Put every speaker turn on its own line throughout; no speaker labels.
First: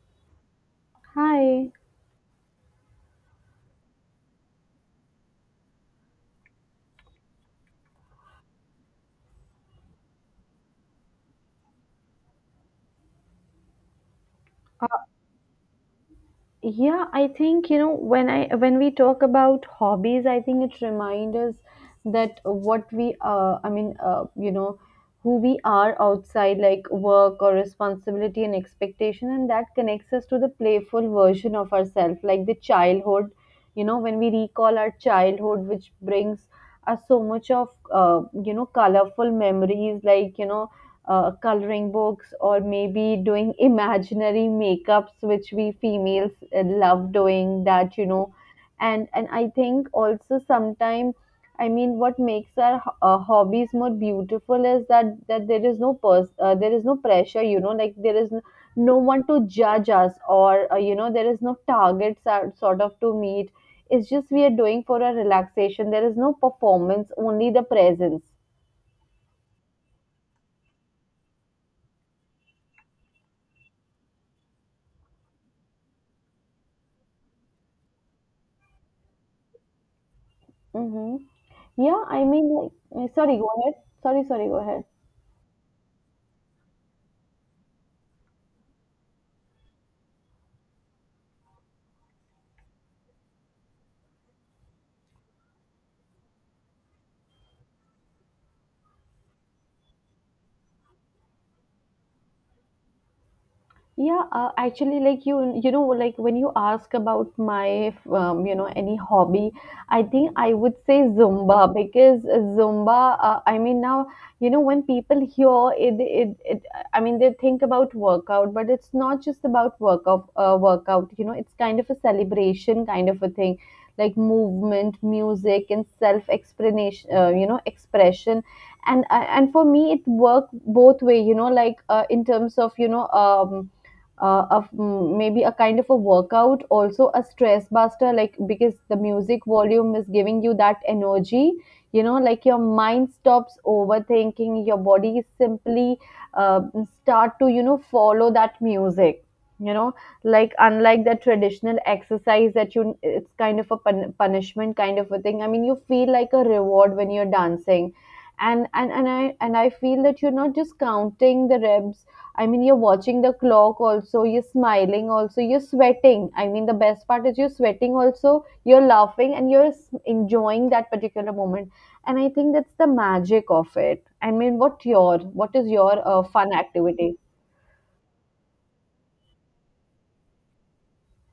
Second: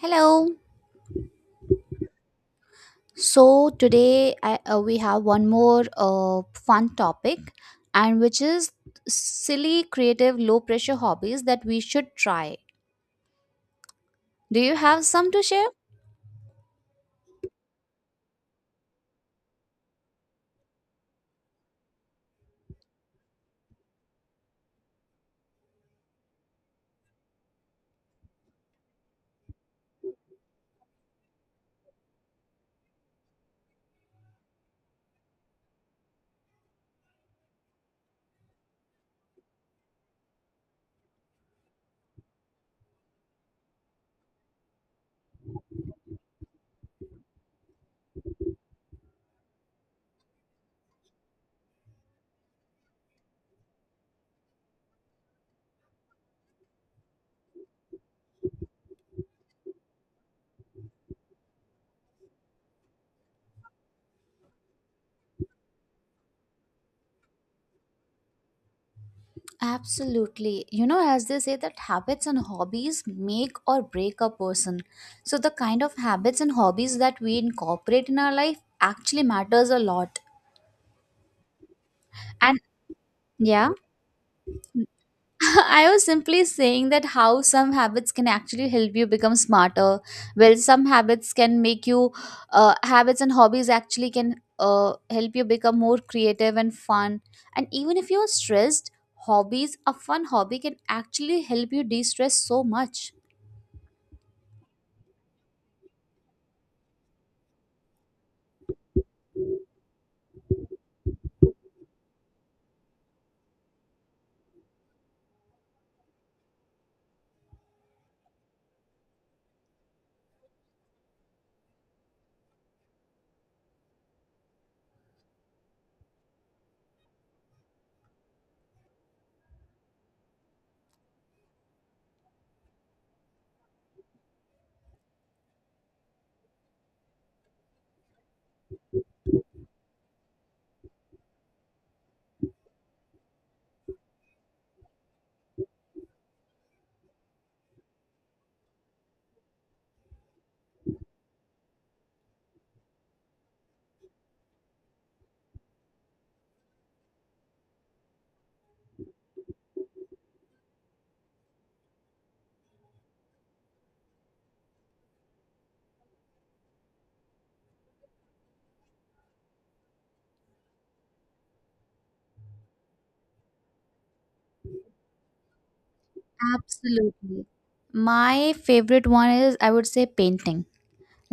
Hello.
Hi.
So today we have one more fun topic, and which is silly, creative, low pressure hobbies that we should try. Do you have some to share?
Yeah, I think when we talk about hobbies, I think it reminds us that what we I mean you know who we are outside like work or responsibility and expectation, and that connects us to the playful version of ourselves, like the childhood. You know, when we recall our childhood, which brings us so much of uh, you know, colorful memories, like you know, coloring books or maybe doing imaginary makeups, which we females love doing that, you know. And I think also sometimes, I mean, what makes our hobbies more beautiful is that there is no there is no pressure, you know, like there is no one to judge us, or you know, there is no targets are sort of to meet. It's just we are doing for a relaxation. There is no performance, only the presence.
Absolutely. You know, as they say, that habits and hobbies make or break a person. So, the kind of habits and hobbies that we incorporate in our life actually matters a lot.
Mm-hmm. Yeah, I mean,
And
like, sorry, go
yeah.
ahead. Sorry, sorry, go ahead.
I was simply saying that how some habits can actually help you become smarter. Well, some habits can make you, habits and hobbies actually can help you become more creative and fun. And even if you're stressed, hobbies, a fun hobby can actually help you de stress so much.
Yeah, actually, like you know, like when you ask about my, you know, any hobby, I think I would say Zumba, because Zumba, I mean, now, you know, when people hear it, I mean, they think about workout, but it's not just about workout, you know. It's kind of a celebration, kind of a thing, like movement, music, and you know, expression. And for me, it worked both way, you know, in terms of, of maybe a kind of a workout, also a stress buster, like because the music volume is giving you that energy, you know, like your mind stops overthinking, your body simply uh, start to, you know, follow that music, you know, like unlike the traditional exercise that you, it's kind of a punishment kind of a thing. I mean, you feel like a reward when you're dancing. And I feel that you're not just counting the reps. I mean, you're watching the clock also. You're smiling also. You're sweating. I mean, the best part is you're sweating also. You're laughing and you're enjoying that particular moment. And I think that's the magic of it. I mean, what is your fun activity?
Absolutely. My favorite one is I would say painting,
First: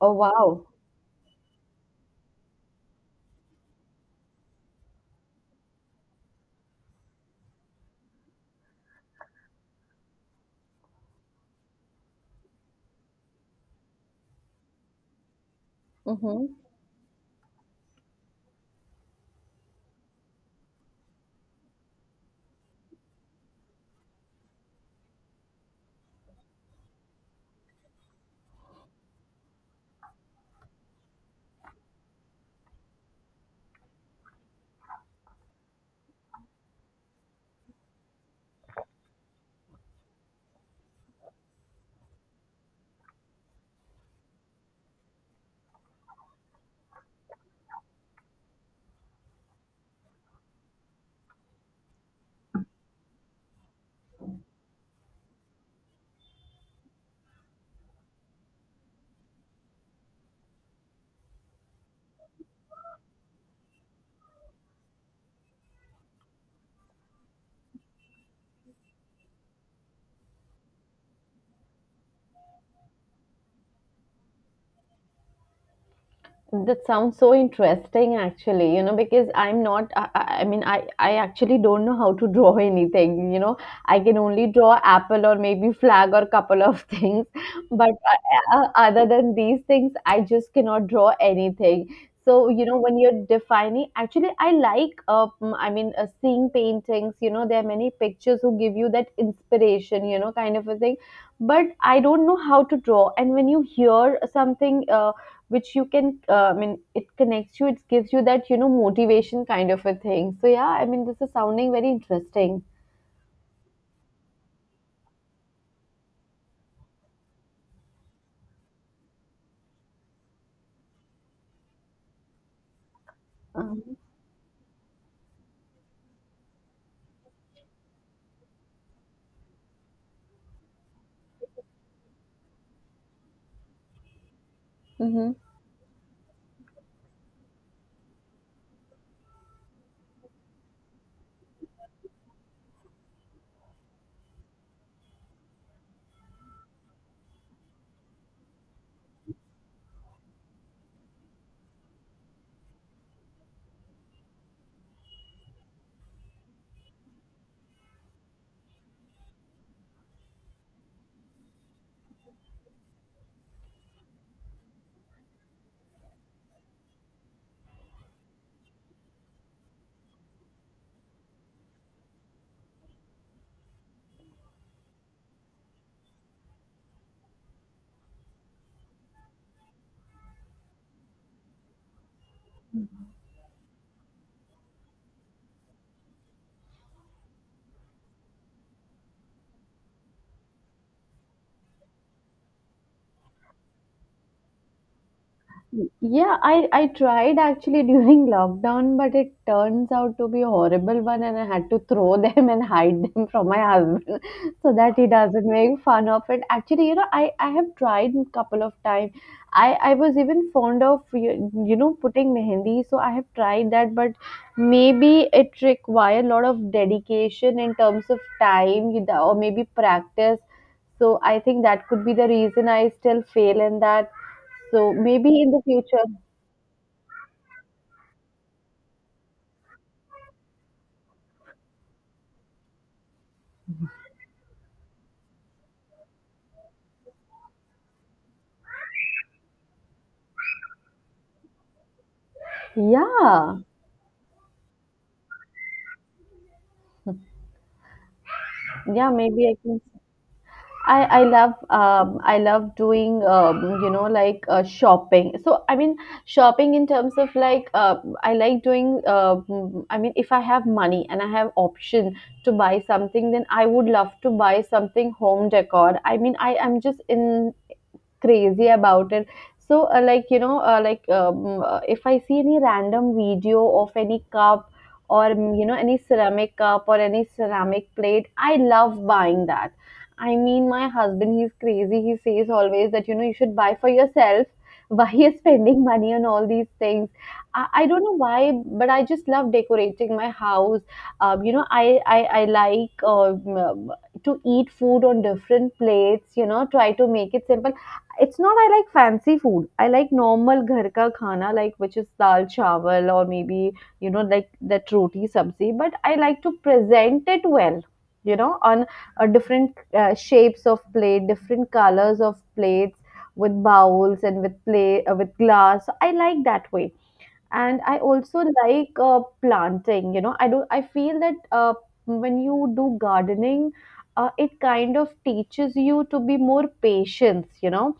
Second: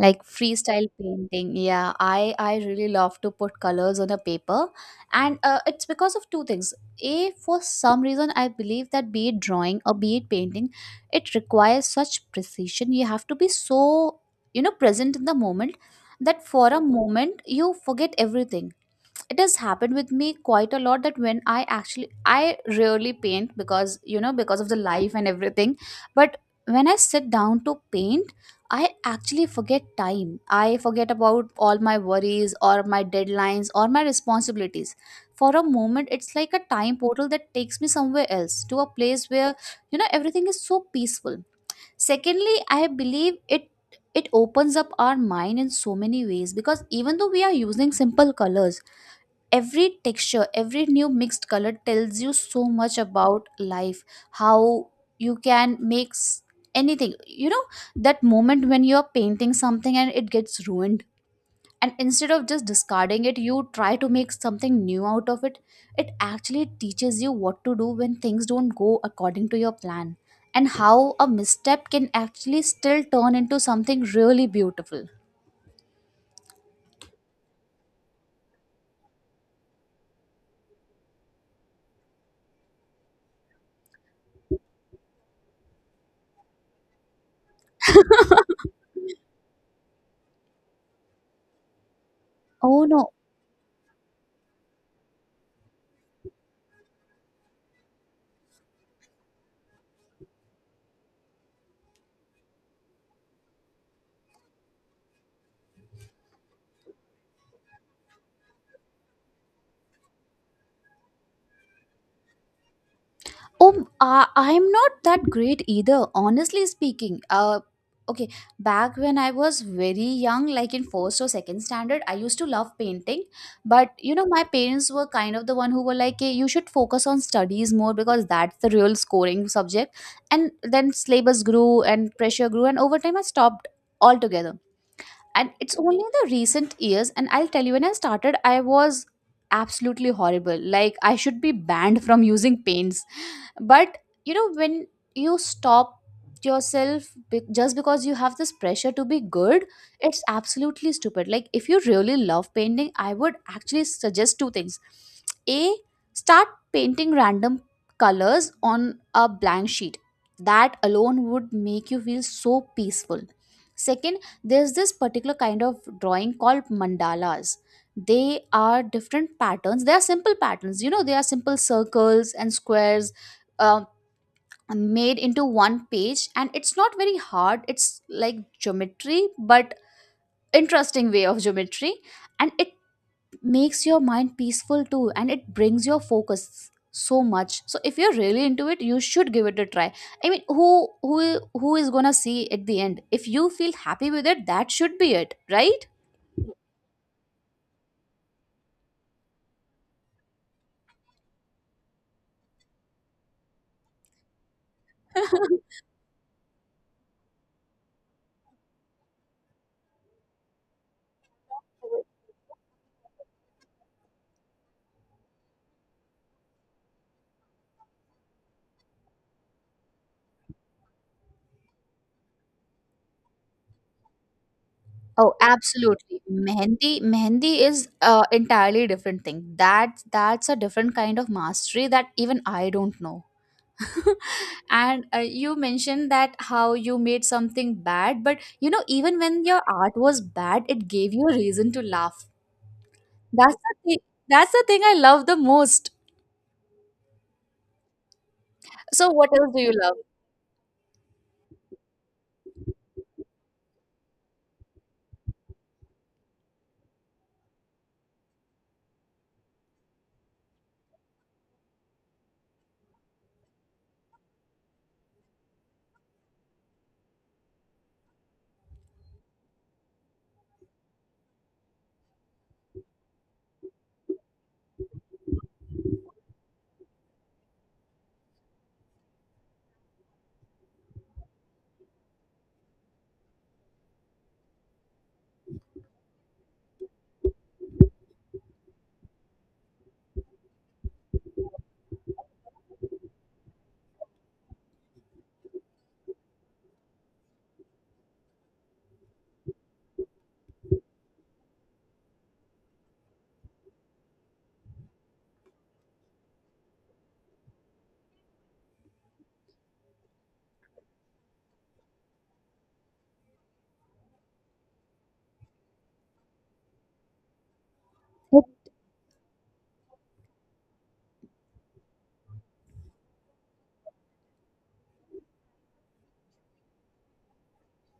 Oh, wow.
freestyle painting. Yeah, I really love to put colors on a paper, and it's because of two things. A, for some reason, I believe that be it drawing or be it painting, it requires such precision. You have to be so, you know, present in the moment, that
Mm-hmm.
for a moment you forget everything. It has happened with me quite a lot that when I actually I rarely paint because, you know, because of the life and everything. But when I sit down to paint, I actually forget time. I forget about all my worries or my deadlines or my responsibilities. For a moment, it's like a time portal that takes me somewhere else to a place where, you know, everything is so peaceful. Secondly, I believe it opens up our mind in so many ways, because even though we are using simple colors, every texture, every new mixed color tells you so much about life. How you can make anything, you know, that moment when you're painting something and it gets ruined, and instead of just discarding it you try to make something new out of it, it actually teaches you what to do when things don't go according to your plan, and how a misstep can actually still turn into something really beautiful.
That sounds so interesting, actually, you know, because I mean, I actually don't know how to draw anything, you know. I can only draw apple or maybe flag or couple of things. But other than these things, I just cannot draw anything. So, you know,
Oh
when
no.
you're defining, actually, I like, I mean, seeing paintings, you know, there are many pictures who give you that inspiration, you know, kind of a thing. But I don't know how to draw. And when you hear something, which you can, I mean, it connects you, it gives you that, you know, motivation kind of a thing. So yeah, I mean, this is sounding very interesting.
Oh, I'm not that great either, honestly speaking. Okay, back when I was very young, like in first or second standard, I used to love painting. But
um,
you know, my parents were kind of the one who were like, hey, you should focus on studies more because that's the real scoring subject. And then syllabus grew and pressure grew, and over time I stopped altogether.
mhm.
And it's only in the recent years, and I'll tell you, when I started, I was absolutely horrible. Like I should be banned from using paints, but you know, when you stop yourself just because you have this pressure to be good, it's absolutely stupid. Like if you really love painting, I would actually suggest two things. A, start painting random colors on a blank sheet. That alone would make you feel so peaceful. Second, there's this particular kind of drawing called mandalas. They are different patterns. They are simple patterns, you know, they are simple circles and squares, uh, made into one page, and it's not very hard. It's like geometry, but interesting way of geometry. And it makes your mind peaceful too, and it brings your focus so much. So if you're really into it, you should give it a try. I mean, who is gonna see at the end? If you feel happy with it, that should be it, right?
Yeah, I tried actually during lockdown, but it turns out to be a horrible one, and I had to throw them and hide them from my husband so that he doesn't make fun of it. Actually, you know, I have tried a couple of times. I was even fond of, you know, putting mehendi, so I have tried that. But maybe it requires a lot of dedication in terms of time, you know, or maybe practice. So I think that could be the reason I still fail in that. So
Oh,
maybe in the future,
absolutely. Mehendi is entirely different thing. That's a different kind of mastery that even I don't know. And you mentioned that how you made something bad, but you know, even when your art was bad, it gave you a reason to laugh. That's
yeah,
the thing. That's the thing I love the most.
yeah,
So what
maybe
else
I
do you
can.
love?
I love I love doing you know, like, shopping. So I mean, shopping in terms of I like doing I mean, if I have money and I have option to buy something, then I would love to buy something home decor. I mean, I am just in crazy about it. So like you know, like if I see any random video of any cup or you know, any ceramic cup or any ceramic plate, I love buying that. I mean, my husband, he's crazy, he says always that, you know, you should buy for yourself. Why you're spending money on all these things? I don't know why, but I just love decorating my house. You know, I like to eat food on different plates, you know, try to make it simple. It's not I like fancy food. I like normal ghar ka khana, like which is dal chawal, or maybe you know like that roti sabzi. But I like to present it well, you know, on different shapes of plate, different colors of plates, with bowls and with play with glass. I like that way. And I
Yep.
also like planting. You know, I do. I feel that when you do gardening, it kind of teaches you to be more patient, you know.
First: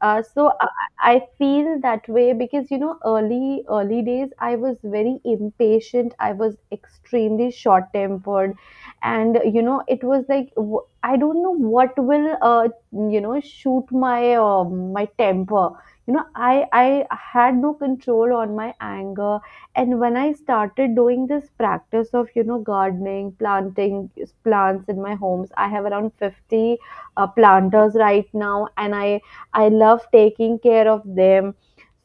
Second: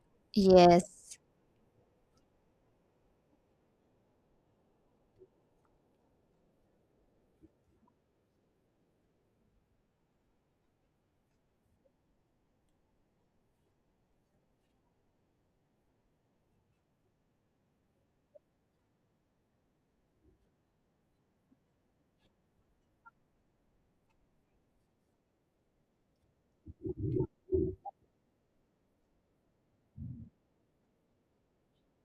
uh, so I,
Yes,
I feel that way because, you know, early days I was very impatient. I was extremely short tempered, and you know, it was like I don't know what will you know, shoot my temper. You know, I had no control on my anger. And when I started doing this practice of, you know, gardening, planting plants in my homes, I have around 50 planters right now, and I love taking care of them.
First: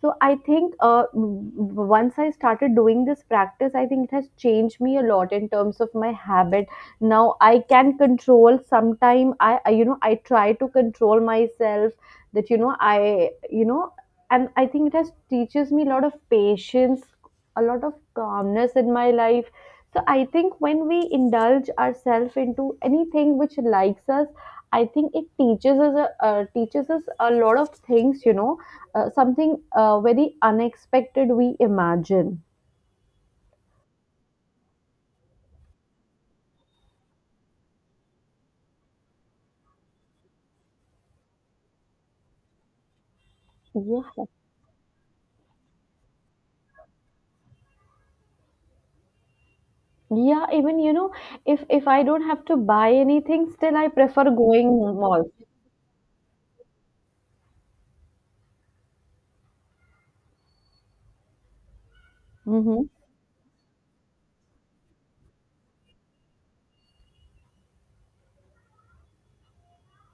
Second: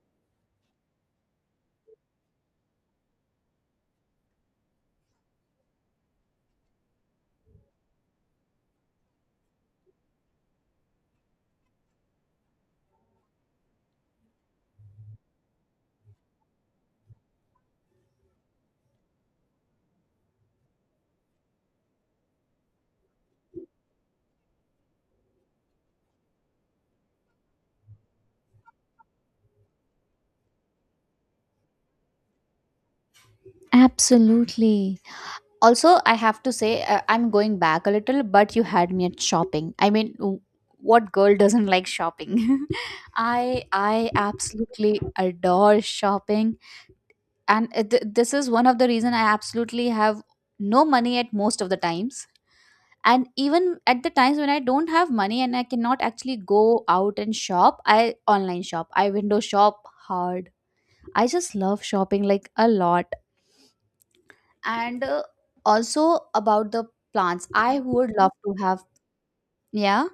So I think, once I started doing this practice, I think it has changed me a lot in terms of my habit. Now I can control. Sometime I, you know, I try to control myself. That you know, I, you know, and I think it has teaches me a lot of patience, a lot of calmness in my life. So I think when we indulge ourselves into anything which likes us, I think it teaches us a lot of things. You know, something very unexpected we imagine.
absolutely. Also, I have to say, I'm going back a little, but you had me at shopping. I mean, what girl doesn't like shopping? I
Yeah.
absolutely adore shopping, and this is one of the reason I absolutely have
Yeah, even
no
you know,
money at most of the
if I don't
times.
have to buy
And
anything,
even
still I
at the
prefer
times when I
going
don't have
mall.
money and I cannot actually go out and shop, I online shop, I window shop hard. I just love shopping like a
Mm-hmm.
lot. And also about the plants, I would love to have. Yeah,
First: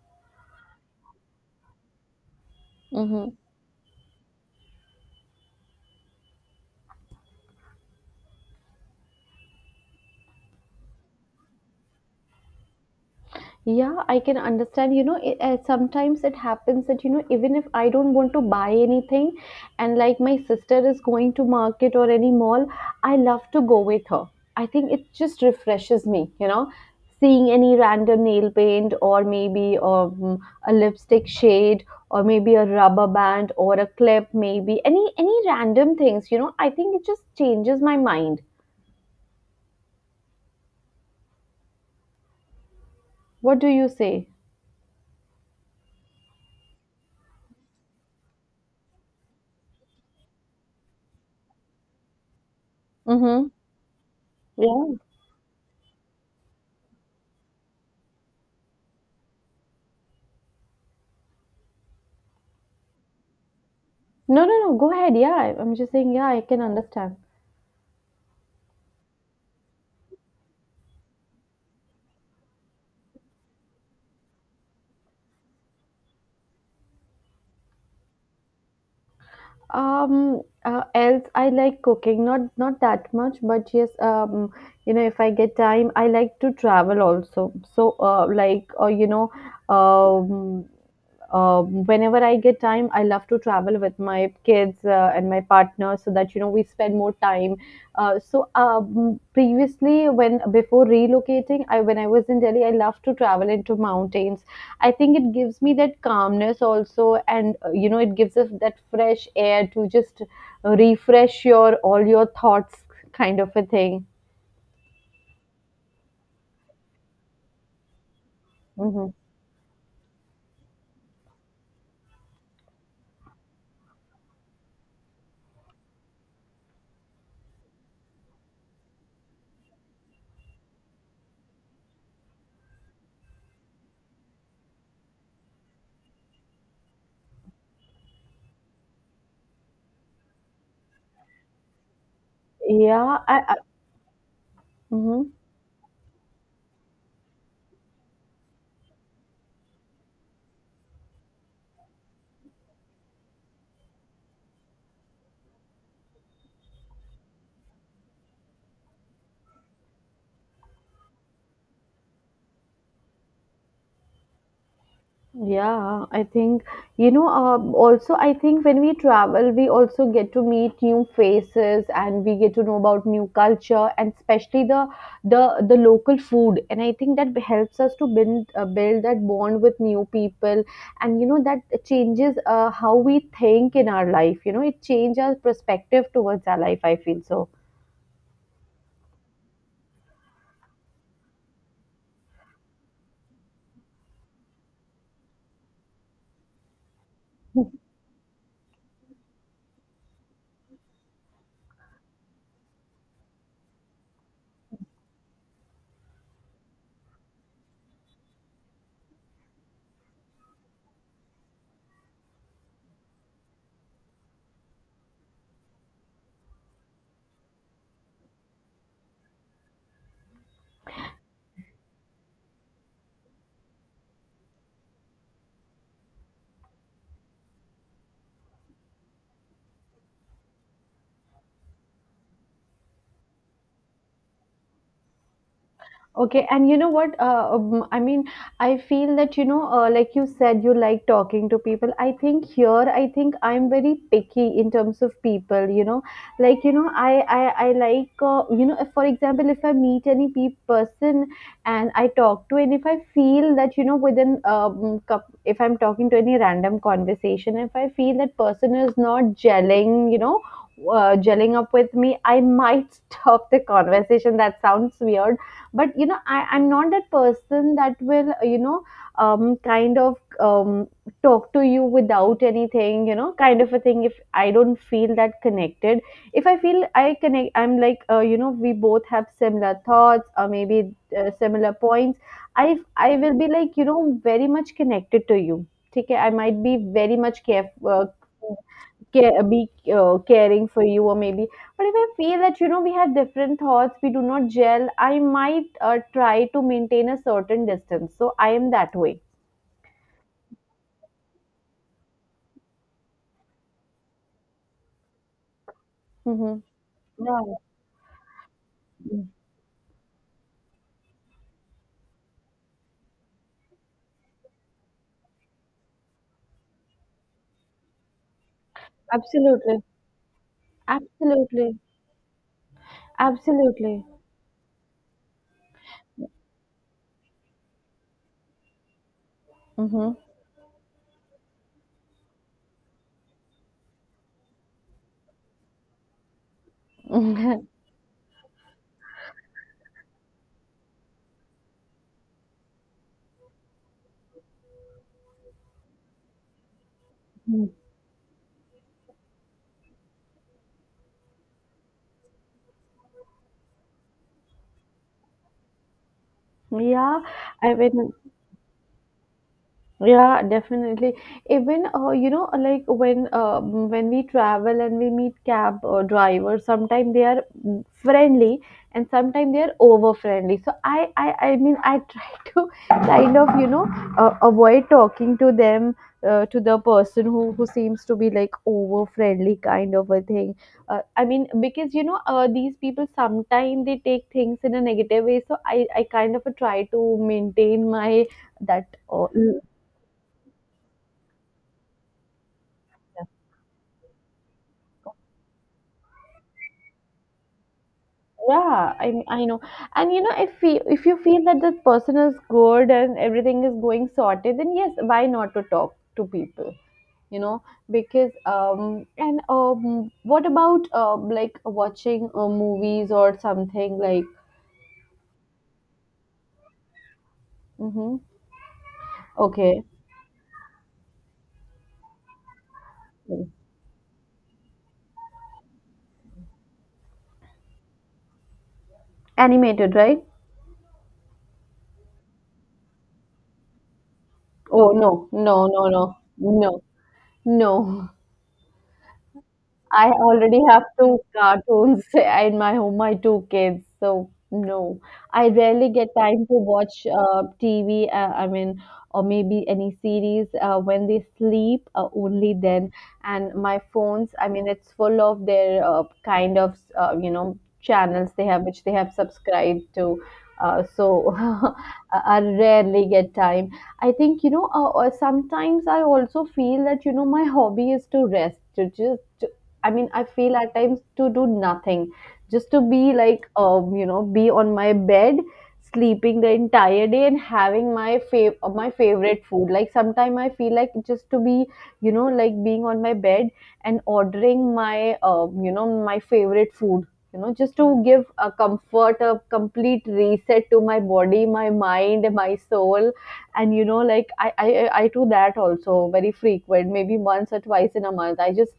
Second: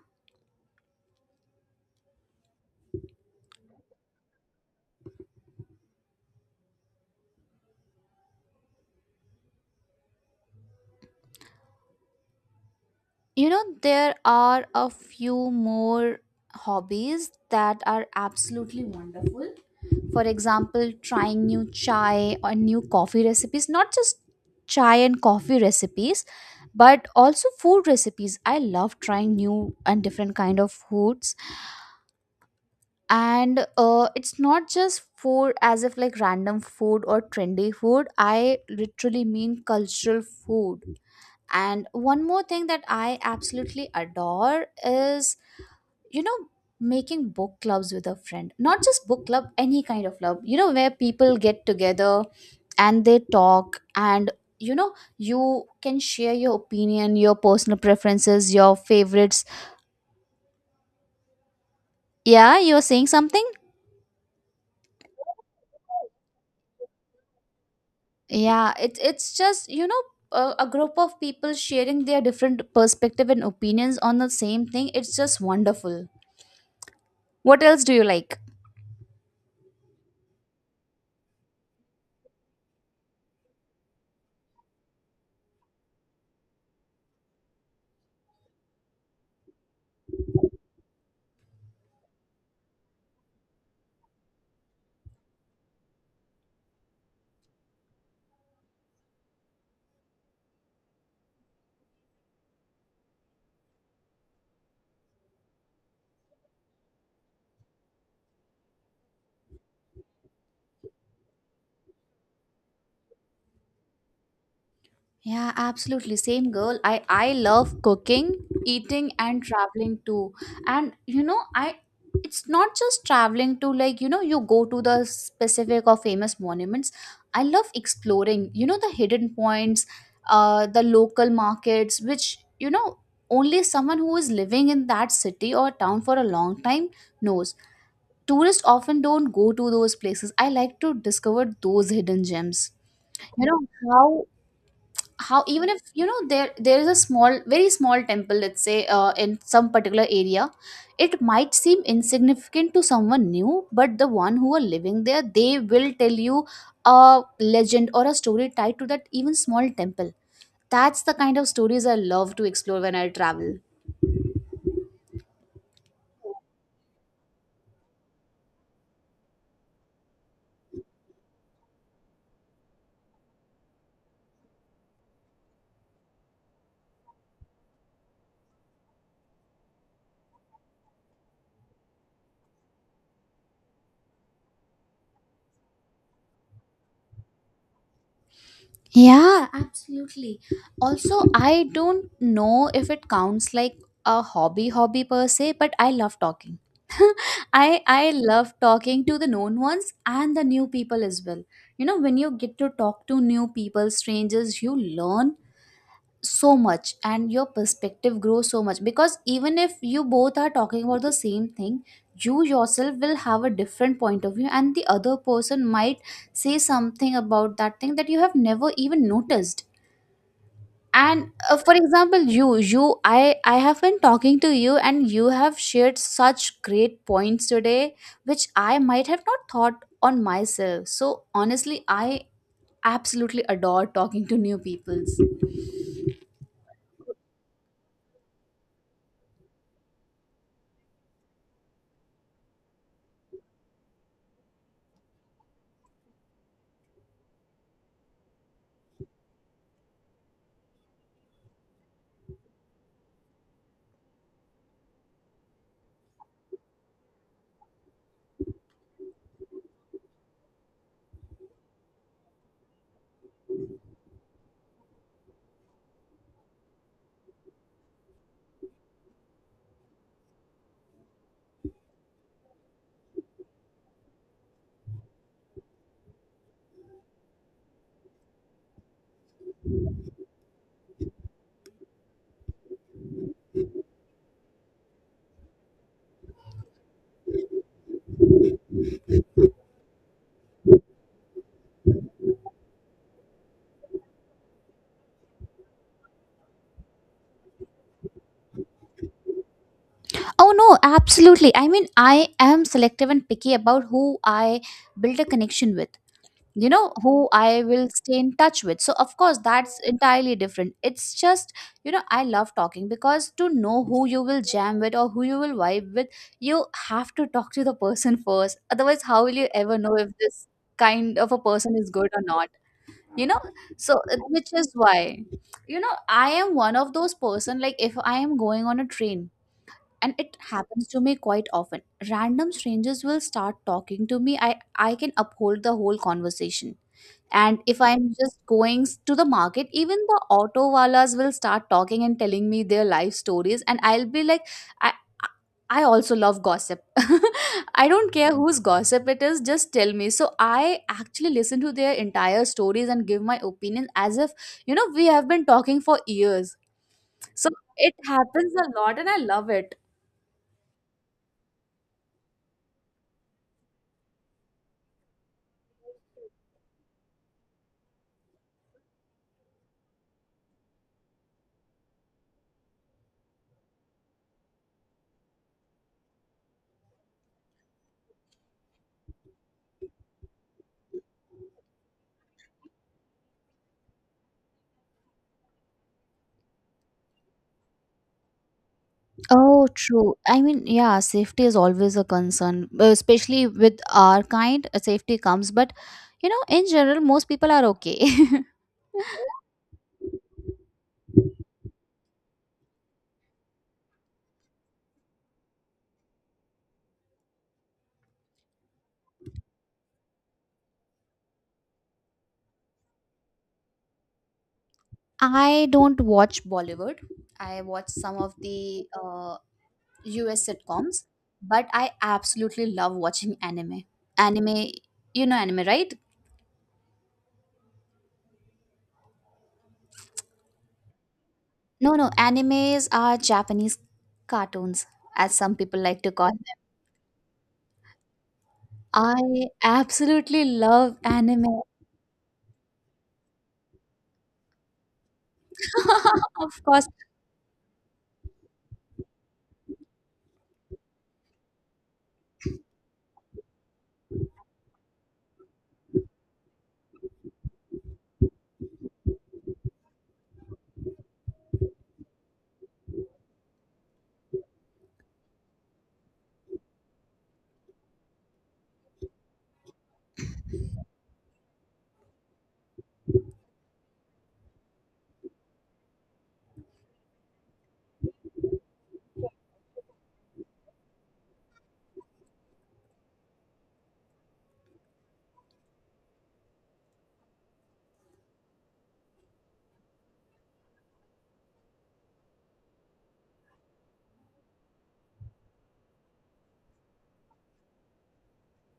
you know,
Yeah,
there
I can
are a
understand. You know, it,
few more
sometimes it happens that, you know,
hobbies
even if
that
I
are
don't want to buy
absolutely
anything
wonderful.
and like
For
my sister
example,
is going to
trying new
market or any
chai or
mall,
new
I
coffee
love to
recipes.
go
Not
with
just
her. I think
chai
it
and
just
coffee
refreshes
recipes,
me, you know,
but also
seeing any
food
random
recipes.
nail
I
paint,
love
or
trying
maybe
new and different kind
a
of
lipstick
foods.
shade, or maybe a rubber band
And
or a clip,
it's not
maybe
just
any
food as
random
if like
things, you know,
random
I think it
food or
just
trendy
changes my
food.
mind.
I literally mean cultural food. And one more thing that I
What do
absolutely
you say?
adore is, you know, making book clubs with a friend. Not just book club, any kind of club, you know, where people get together and they
Mm-hmm.
talk, and you know,
Yeah.
you can share your opinion, your personal preferences, your favorites. Yeah, you're saying something.
No, no, no. Go ahead. Yeah, I- I'm just saying. Yeah, I can understand.
Yeah, it's just, you know, a group of people sharing their different perspective and opinions on the same thing. It's just wonderful. What else do you like?
Else I like cooking. Not that much, but yes. You know, if I get time, I like to travel also. So, like, or you know, um, whenever I get time, I love to travel with my kids and my partner so that, you know, we spend more time. Previously, when before relocating, I when I was in Delhi, I love to travel into mountains. I think it gives me that calmness also, and you know, it gives us that fresh air to just refresh your all your thoughts, kind of a thing.
Yeah, absolutely. Same girl. I love cooking,
Hmm.
eating and traveling too. And you know, I it's not just traveling to, like, you know, you go to the specific or famous monuments. I love exploring, you know, the hidden points, uh, the local markets which, you know, only someone who is living in that city or town for a long time knows. Tourists often don't go to those places. I like to discover those hidden gems.
Yeah,
You
I
know, how
mhm.
how, even if you know, there is a small, very small temple, let's say in some particular area, it might seem insignificant to someone new, but the one who are living there, they will tell you a legend or a story tied to that even small temple. That's the kind of stories I love to explore when I travel.
Yeah, I think you know. Also, I think when we travel, we also get to meet new faces and we get to know about new culture, and especially the local food. And I think that helps us to build that bond with new people. And you know that changes how we think in our life. You know, it changes our perspective towards our life. I feel so.
Yeah, absolutely. Also, I don't know if it counts like a hobby hobby per se, but I love talking. I love talking to the known ones and the new people as well. You know, when you get to talk to new people, strangers, you learn so much, and your perspective grows so much, because even if you both are talking about the same thing, you yourself will have a different point of view, and the other person might say something about that thing that you have never even noticed. And for example, you I have been talking to you, and you have shared such great points today which I might have not thought on myself. So honestly, I absolutely adore talking to new peoples.
Okay, and you know what? I mean, I feel that you know, like you said, you like talking to people. I think here, I think I'm very picky in terms of people. You know, like you know, I like you know, if, for example, if I meet any person and I talk to, and if I feel that you know, within if I'm talking to any random conversation, if I feel that person is not gelling, you know. Gelling up with me, I might stop the conversation. That sounds weird, but you know I'm not that person that will kind of talk to you without anything, you know, kind of a thing, if I don't feel that connected. If I feel I connect, I'm like, you know, we both have similar thoughts, or maybe similar points. I will be like, you know, very much connected to you. Okay, I might be very much careful, be caring for you, or maybe. But if I feel that, you know, we had different thoughts, we do not gel, I might try to maintain a certain distance. So I am that way.
Oh no, absolutely. I mean, I am selective and picky about who I build a connection with.
Mm-hmm.
You know, who
Yeah.
I will stay in touch with. So, of
Mm.
course, that's entirely different. It's just, you know, I love talking because to know who you will jam with or who you will vibe with, you have to talk to the person first. Otherwise, how will you ever
Absolutely.
know if this kind of a person
Absolutely.
is good or not? You know, so
Absolutely.
which is why, you know, I am one of those person, like if I am going on a train,
Mm-hmm.
and it happens to me quite often, random strangers will start talking to me. I can uphold the whole conversation. And if I'm just going to the market, even the auto walas will start talking and telling me their life stories, and I'll be like, I I also love gossip. I don't care whose gossip it is, just tell me. So I actually listen to their entire stories and give my opinion as if, you know, we have been talking for years.
Yeah,
So
I
it
mean.
happens a lot and I love it.
Yeah, definitely. Even you know, like when when we travel and we meet cab drivers, sometimes they are friendly, and sometimes they are over friendly. So I mean, I try to kind of, you know, avoid talking to them, to the person who seems to be like over friendly, kind of a thing. I mean, because, you know, these people sometimes they take things in a negative way. So I kind of try to maintain my that. Uh,
Oh, true. I mean, yeah, safety is always a concern, especially with our kind. Safety comes, but you know, in general, most people are okay.
yeah, I know. And, you know, if you feel that this person is good and everything is going sorted, then yes, why not to talk to people, you know? Because um and what about, like watching movies or something, like.
I don't watch Bollywood. I watch
Mm-hmm.
some of the
Okay.
US sitcoms, but I absolutely love watching anime. Anime, you know anime, right?
Animated, right?
No, no, animes are Japanese cartoons,
Oh, no,
as some
no,
people
no,
like
no.
to call.
No. No.
I
I
absolutely
already have
love
two
anime.
cartoons in my home, my two kids. So no, I rarely get time to
Of course,
watch TV. I mean, or maybe any series when they sleep. Only then, and my phones. I mean, it's full of their kind of you know, channels they have, which they have subscribed to. So, I rarely get time. I think, you know. Sometimes I also feel that, you know, my hobby is to rest, to just, I mean, I feel at times to do nothing, just to be like, you know, be on my bed, sleeping the entire day and having my my favorite food. Like sometimes I feel like just to be, you know, like being on my bed and ordering my, you know, my favorite food. You know, just to give a comfort, a complete reset to my body, my mind, and my soul, and, you know, like I do that also very frequent, maybe once or twice in a month. I just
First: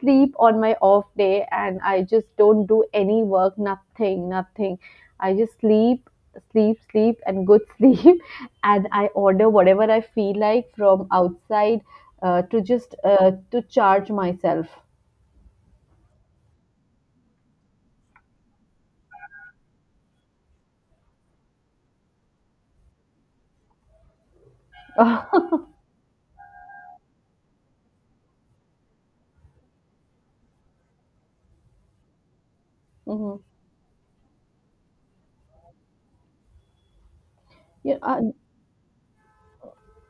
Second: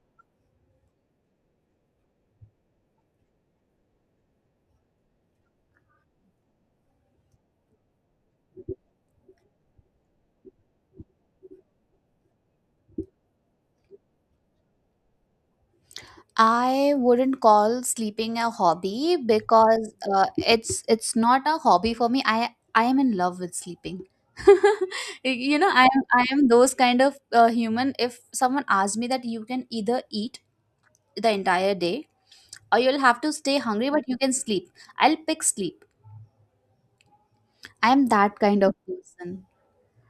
sleep on my off day, and I just don't do any work, nothing, nothing. I just sleep, sleep, sleep, and good sleep. And I order whatever I feel like from outside, to just, to charge myself.
I wouldn't call sleeping a hobby because it's not a hobby for me. I am in love with sleeping. You know, I am those kind of human. If someone asks me that you can either eat the entire day or you'll have to
Mhm.
stay hungry, but you can sleep, I'll pick sleep. I
Yeah,
am that kind of person.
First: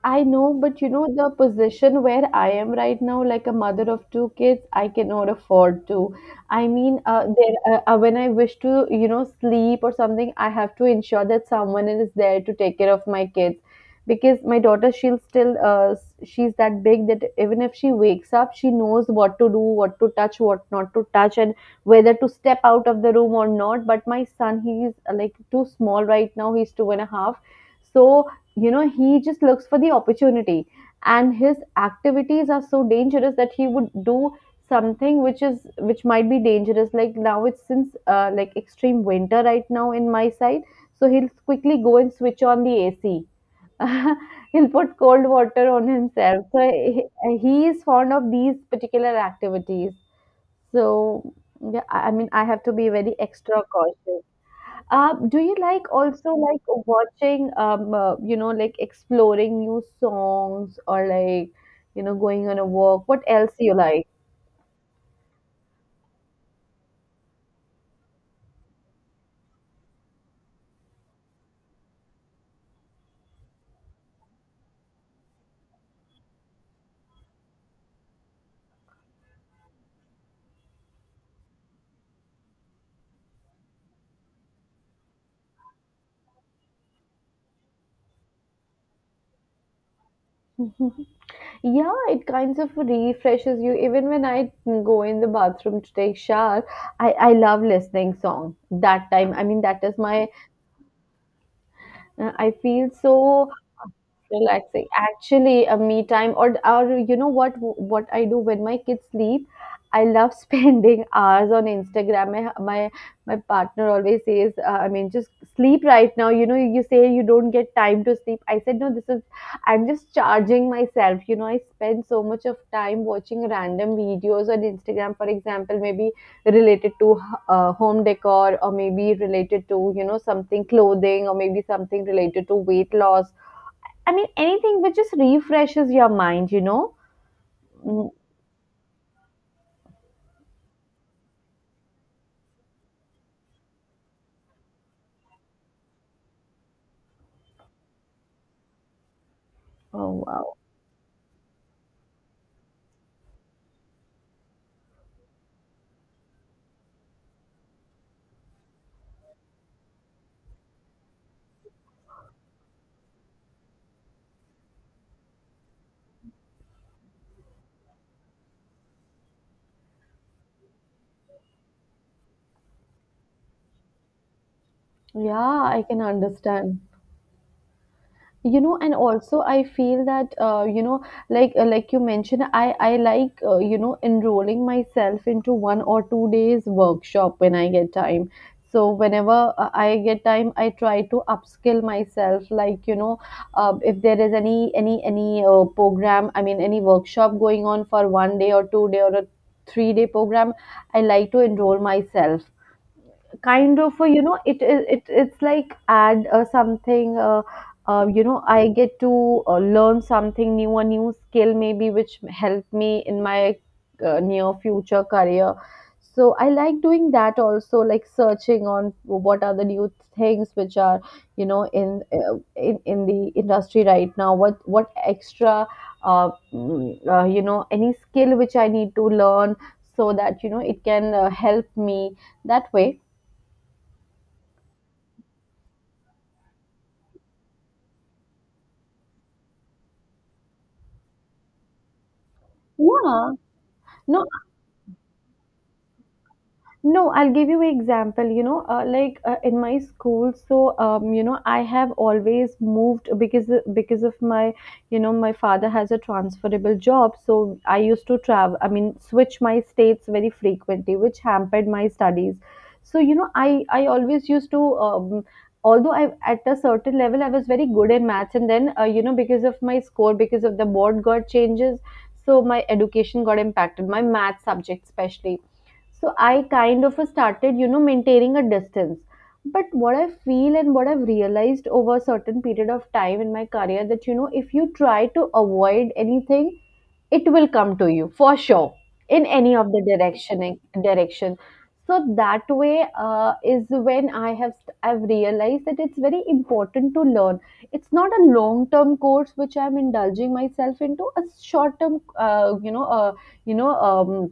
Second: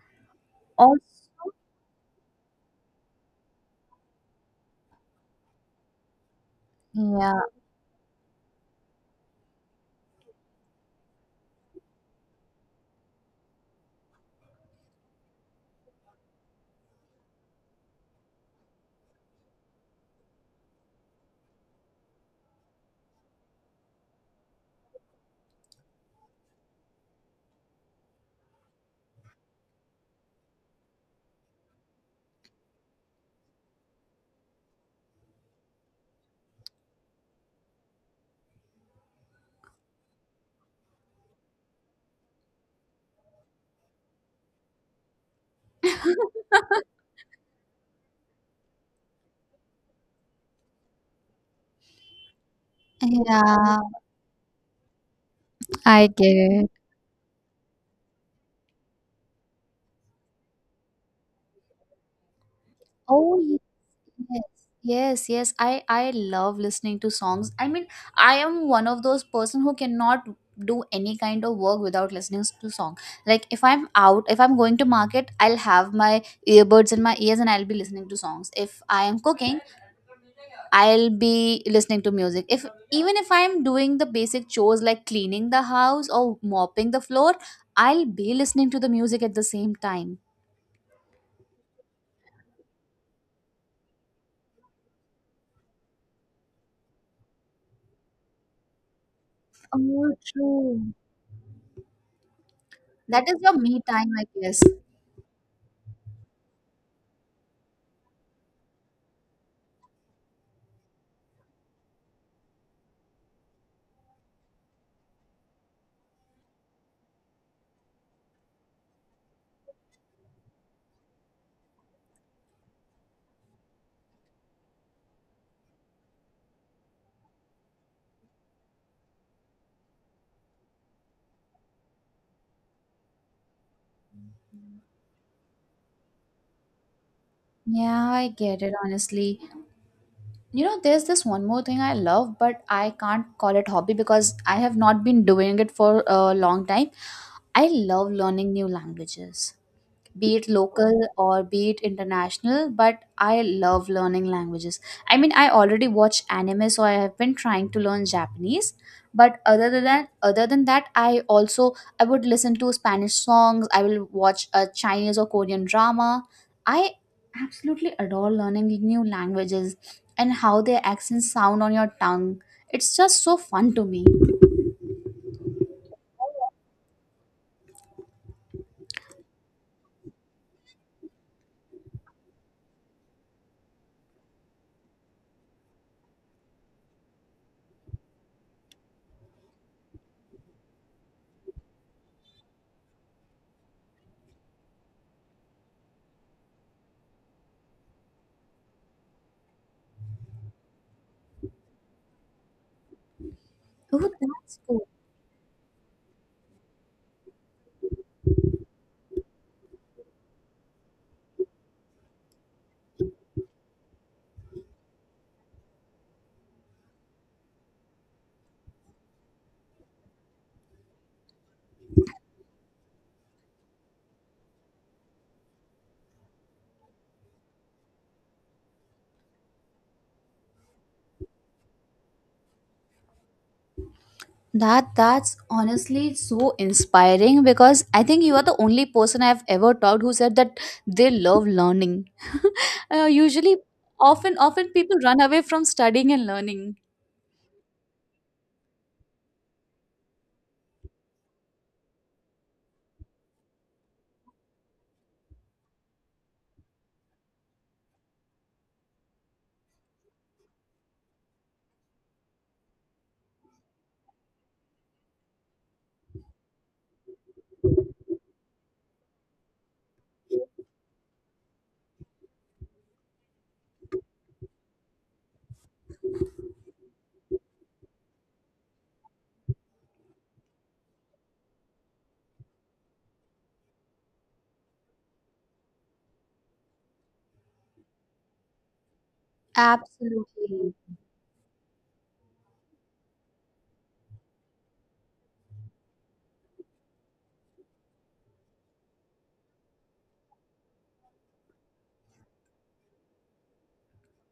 I know, but you know,
Also,
the position where I am right now, like a mother of two kids, I cannot afford to. I mean,
yeah.
there, when I wish to, you know, sleep or something, I have to ensure that someone is there to take care of my kids. Because my daughter, she'll still, she's that big that even if she wakes up, she knows what to do, what to touch, what not to touch, and whether to step out of the room or not. But my son, he's like too small right now, he's two and a half. So, you know, he just looks for the opportunity, and his activities are so dangerous that he would do something which might be dangerous. Like, now it's since, like, extreme winter right now in my side, so he'll quickly go and switch on the AC. He'll put cold water on himself. So he is fond of these particular activities. So yeah, I mean, I have to be very extra
Yeah,
cautious. Do you like
I get
also like
it.
watching you know, like, exploring new songs, or like, you know, going on a walk? What
Oh
else do you like?
yes, yes, yes. I love listening to songs. I mean, I am one of those person who cannot do any kind of work without listening to song. Like if I'm out, if I'm going to market, I'll have my earbuds in my ears and I'll be listening to songs. If I am cooking, I'll be listening to music. If even if I'm doing the basic chores like cleaning the house or mopping the floor, I'll be listening to the music at the same time.
Yeah, it kinds of refreshes you. Even when I go in the bathroom to take shower, I love listening song that time. I mean, that is
Oh,
my.
true.
I feel
That is
so
your me
uh,
time, I guess.
relaxing. Actually, a me time, or you know what I do when my kids sleep. I love spending hours on Instagram. My partner always says, I mean, just sleep right now. You know, you say you don't get time to sleep. I said, no, this is, I'm just charging myself. You know, I spend so much of time watching random videos on Instagram, for example, maybe related to home decor, or maybe related to, you know, something clothing, or maybe something related to weight loss. I mean, anything which just refreshes your mind, you know. Mm.
Yeah, I get it, honestly. You know, there's this one more thing I love, but I can't call it hobby because I have not been doing it for a long time. I love learning new languages,
Oh,
be it
wow.
local or be it international, but I love learning languages. I mean, I already watch anime, so I have been trying to learn Japanese. But other than that, I also, I would listen to Spanish songs, I will watch a Chinese or Korean drama. I absolutely adore learning new languages and how their accents sound on your tongue. It's just so fun to me.
Yeah, I can understand. You know, and also I feel that, you know, like you mentioned, I like, you know, enrolling myself into 1 or 2 days workshop when I get time. So whenever I get time, I try to upskill myself, like, you know, if there is any program, I mean, any workshop going on for one day or 2 day or a 3 day program, I like to enroll myself, kind of
Oh,
a, you know, it,
that's
it
cool.
it it's like add something, you know, I get to learn something new, a new skill, maybe, which help me in my near future career. So I like doing that also, like searching on what are the new things which are, you know, in the industry right now, what extra, you know, any skill which I need to learn, so that, you know, it can help me that way.
That's honestly so inspiring because I think you are the only person I've ever talked who said that they love learning.
Yeah.
Usually,
No,
often people run away from studying and learning.
no, I'll give you an example. You know, like, in my school, so, you know, I have always moved because of my, you know, my father has a transferable job, so I used to travel. I mean, switch my states very frequently, which hampered my studies. So, you know, I always used to. Although I, at a certain level, I was very good in maths, and then, you know, because of my score, because of the board got changes, so my education got impacted, my math subject especially. So I kind of started, you know, maintaining a distance. But what I feel and what I've realized over a certain period of time in my career that, you know, if you try to avoid anything, it will come to you for sure, in any of the direction
Absolutely.
direction So that way, is when I have I I've realized that it's very important to learn. It's not a long term course which I'm indulging myself into, a short term, you know, you know um,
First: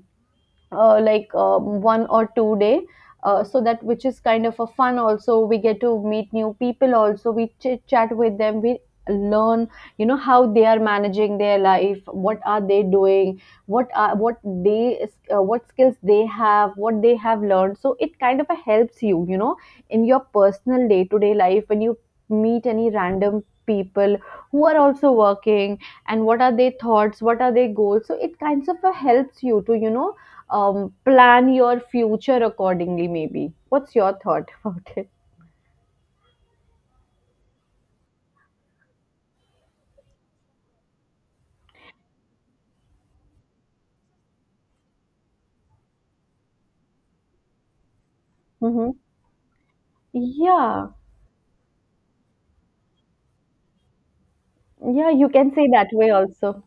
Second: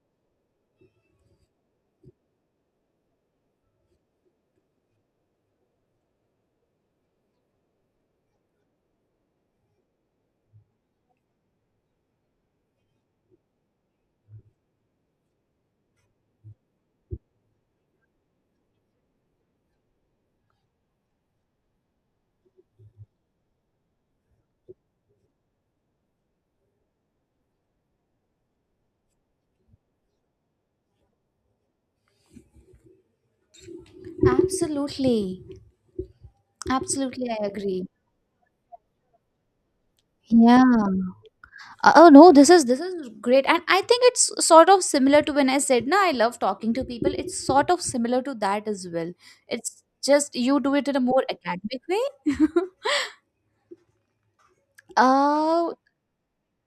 one or two day, so that, which is kind of a fun, also we get to meet new people, also we chit chat with them, we learn, you know, how they are managing their life, what are they doing, what are they what skills they have, what they have learned, so it kind of helps you, you know, in your personal day to day life, when you meet any random people who are also working, and what are their thoughts, what are their goals, so it kinds of helps you to, you know, plan your future accordingly, maybe. What's your thought about it?
Absolutely. Absolutely, I agree. Yeah. Oh no, this is great, and I think it's sort of similar to when I said, "No, I love talking to people." It's sort of similar to that as
Hmm.
well. It's just you do
Yeah,
it in a more academic way.
yeah, you can say
Uh
that way also.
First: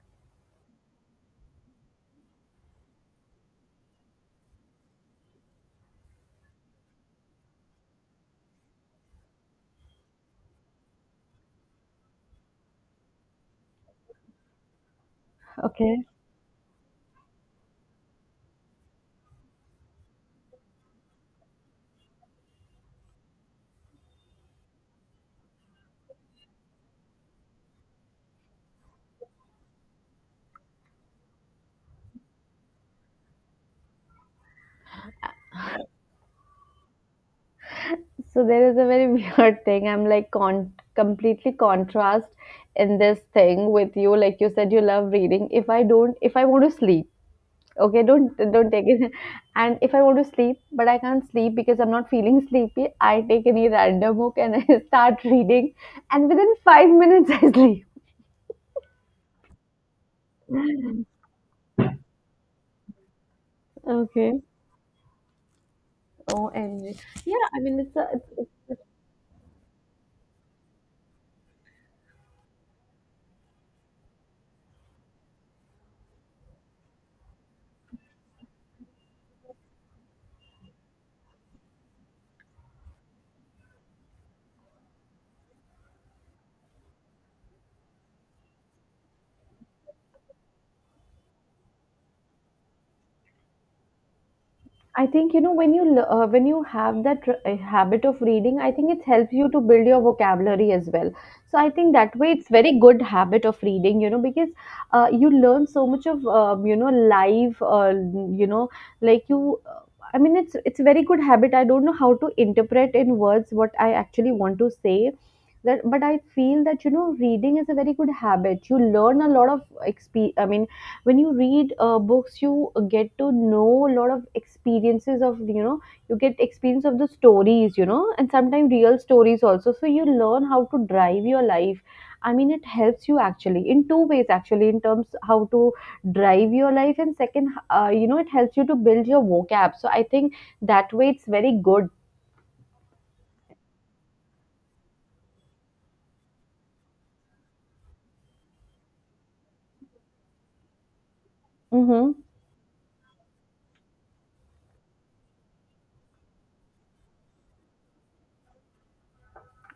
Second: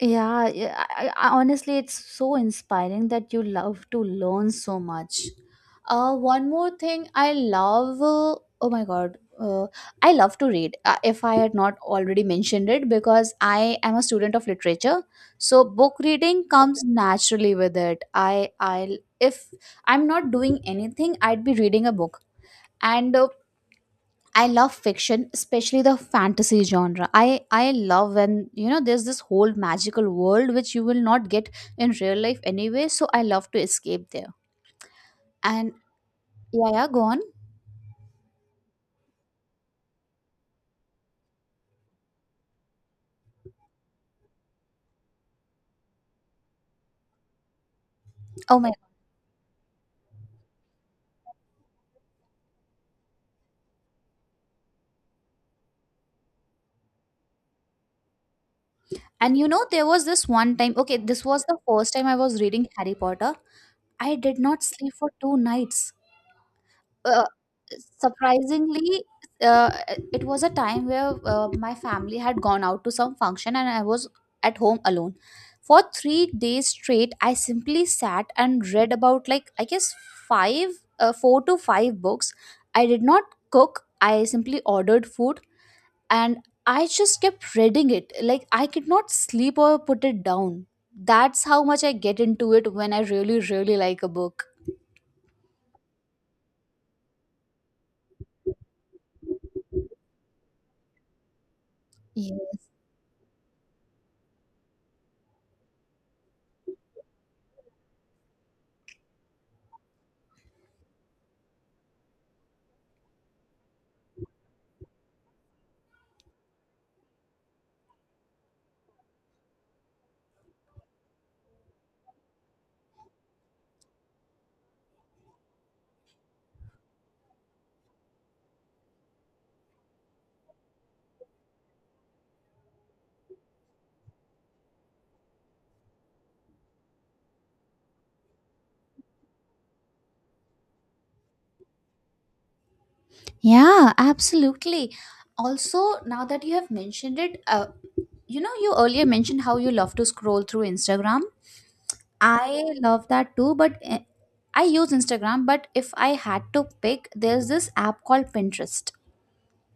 Yeah, yeah, honestly, it's so inspiring that you love to learn so much. One more thing I love, oh my God, I love to read. If I had not already mentioned it, because I am a student of literature, so book
Okay.
reading comes naturally with it. If I'm not doing anything, I'd be reading a book, and I love fiction, especially the fantasy genre. I love when you know there's this whole magical world which you will not get in real life anyway. So I love to escape there. And yeah, yeah, go on.
So there is a very weird thing. I'm like, con completely contrast in this thing with you. Like you said, you love reading. If I want to sleep, okay, don't
Oh
don't
my!
take it. And if I want to sleep, but I can't sleep because I'm not feeling sleepy, I take any random book and I start reading, and within 5 minutes I sleep.
And you know there was this one time. Okay, this was the first time I was reading Harry Potter. I
Okay.
did not sleep for two nights.
Oh, and.
uh,
Yeah, I mean, it's-
Surprisingly, uh, it was a time where my family had gone out to some function and I was at home alone for 3 days straight. I simply sat and read about, like, I guess 5, 4 to 5 books. I did not cook, I simply ordered food, and I just kept reading it. Like, I could not sleep or put it down. That's how much I get into it when I really like a book.
I think, you know, when when you have that habit of reading, I think it helps you to build your vocabulary as well. So I think that way it's
Yeah.
very good habit of reading, you know, because you learn so much of, you know, live, you know, like you, I mean, it's a very good habit. I don't know how to interpret in words what I actually want to say. That, but I feel that, you know, reading is a very good habit. You learn a lot of exp. I mean, when you read books, you get to know a lot of experiences of, you know, you get experience of the stories, you know, and sometimes real stories also, so you learn how to drive your life. I mean, it helps you actually in two ways actually, in terms how to drive your life, and second, you know, it helps you to build your vocab, so I think that way it's very good.
Yeah, absolutely. Also, now that you have mentioned it, you know, you earlier mentioned how you love to scroll through Instagram.
Mm-hmm.
I love that too, but I use Instagram. But if I had to pick, there's this app called Pinterest,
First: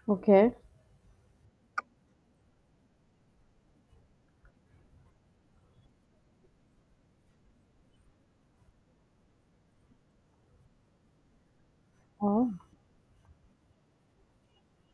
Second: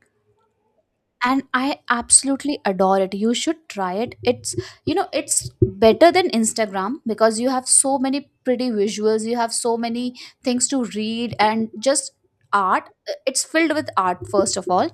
Okay.
and I absolutely adore it. You should try it. It's you know, it's better than Instagram because you have so many pretty visuals, you have so many things to read and just
Oh,
art. It's filled with art first of all,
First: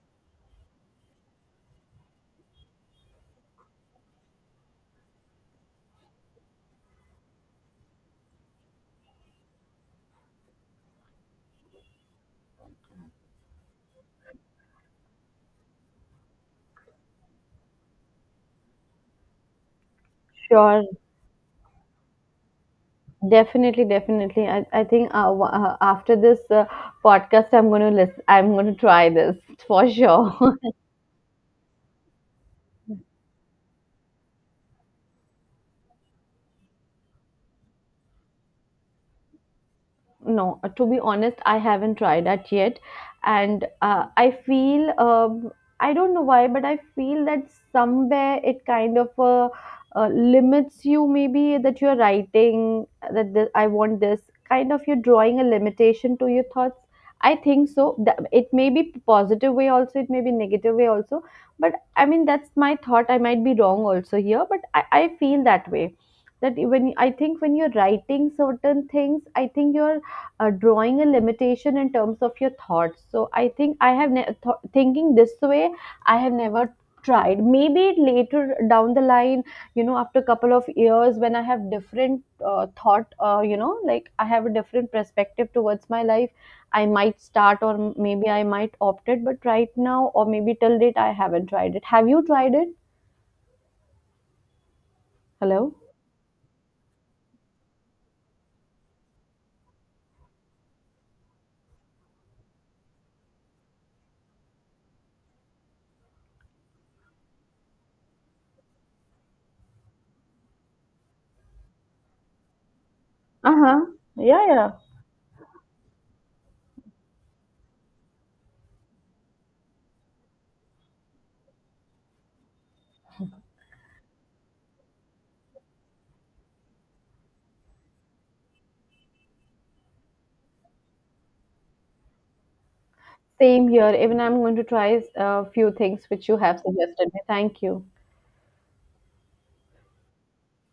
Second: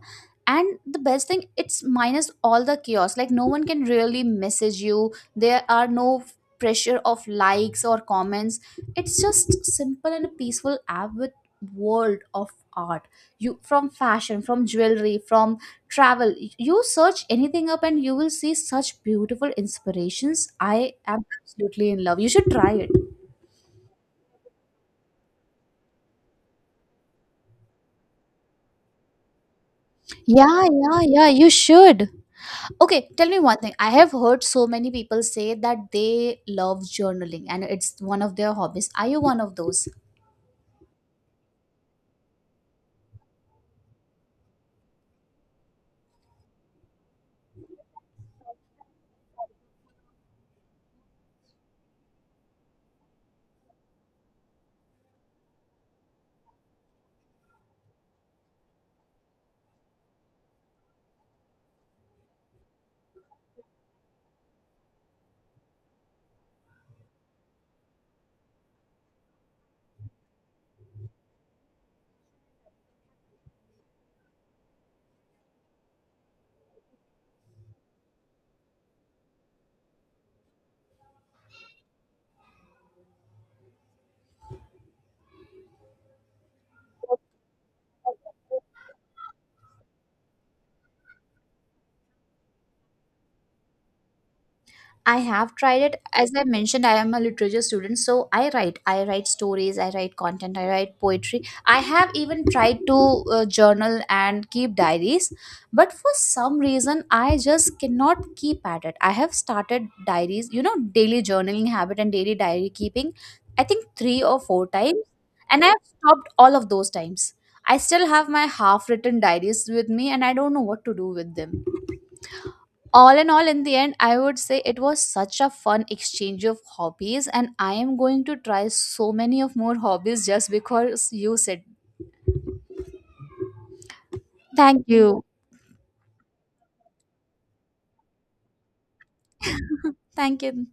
and the best thing, it's minus all the chaos. Like, no one can really message you, there are no pressure of likes or comments. It's just simple and a peaceful app with world of art. You, from fashion, from jewelry, from travel, you search anything up and you will see such beautiful inspirations.
sure.
I am absolutely in love, you should try it.
Definitely, definitely. I think, after this podcast, I'm going to listen. I'm going to try this for sure.
Yeah, yeah, yeah, you should. Okay, tell me one thing. I have heard so many people say that they love journaling and it's one of their hobbies. Are you one of those?
No, to be honest, I haven't tried that yet. And I feel, I don't know why, but I feel that somewhere it kind of limits you, maybe that you're writing, that this, I want this, kind of you're drawing a limitation to your thoughts. I think so. It may be positive way also, it may be negative way also. But I mean, that's my thought. I might be wrong also here, but I feel that way. That when I think, when you're writing certain things, I think you're drawing a limitation in terms of your thoughts. So I think I have thinking this way. I have never tried. Maybe later down the line, you know, after a couple of years, when I have different thought, you know, like I have a different perspective towards my life, I might start, or maybe I might opt it. But right now, or maybe till date, I haven't tried it. Have you tried it?
I have
Hello.
tried it. As I mentioned, I am a literature student, so I write. I write stories, I write content, I write poetry. I have even tried to journal and keep diaries, but for some reason, I just cannot keep at it. I have started diaries, you know, daily journaling habit and daily diary keeping,
Uh
I
huh.
think three or
Yeah,
four
yeah.
times, and I have stopped all of those times. I still have my half written diaries with me, and I don't know what to do with them. All in all in the end, I would say it was such a fun exchange of hobbies, and I am going to try so many of more hobbies just because you said.
Same here. Even I'm going to
Thank
try
you.
a few things which you have suggested me. Thank you.
Thank you.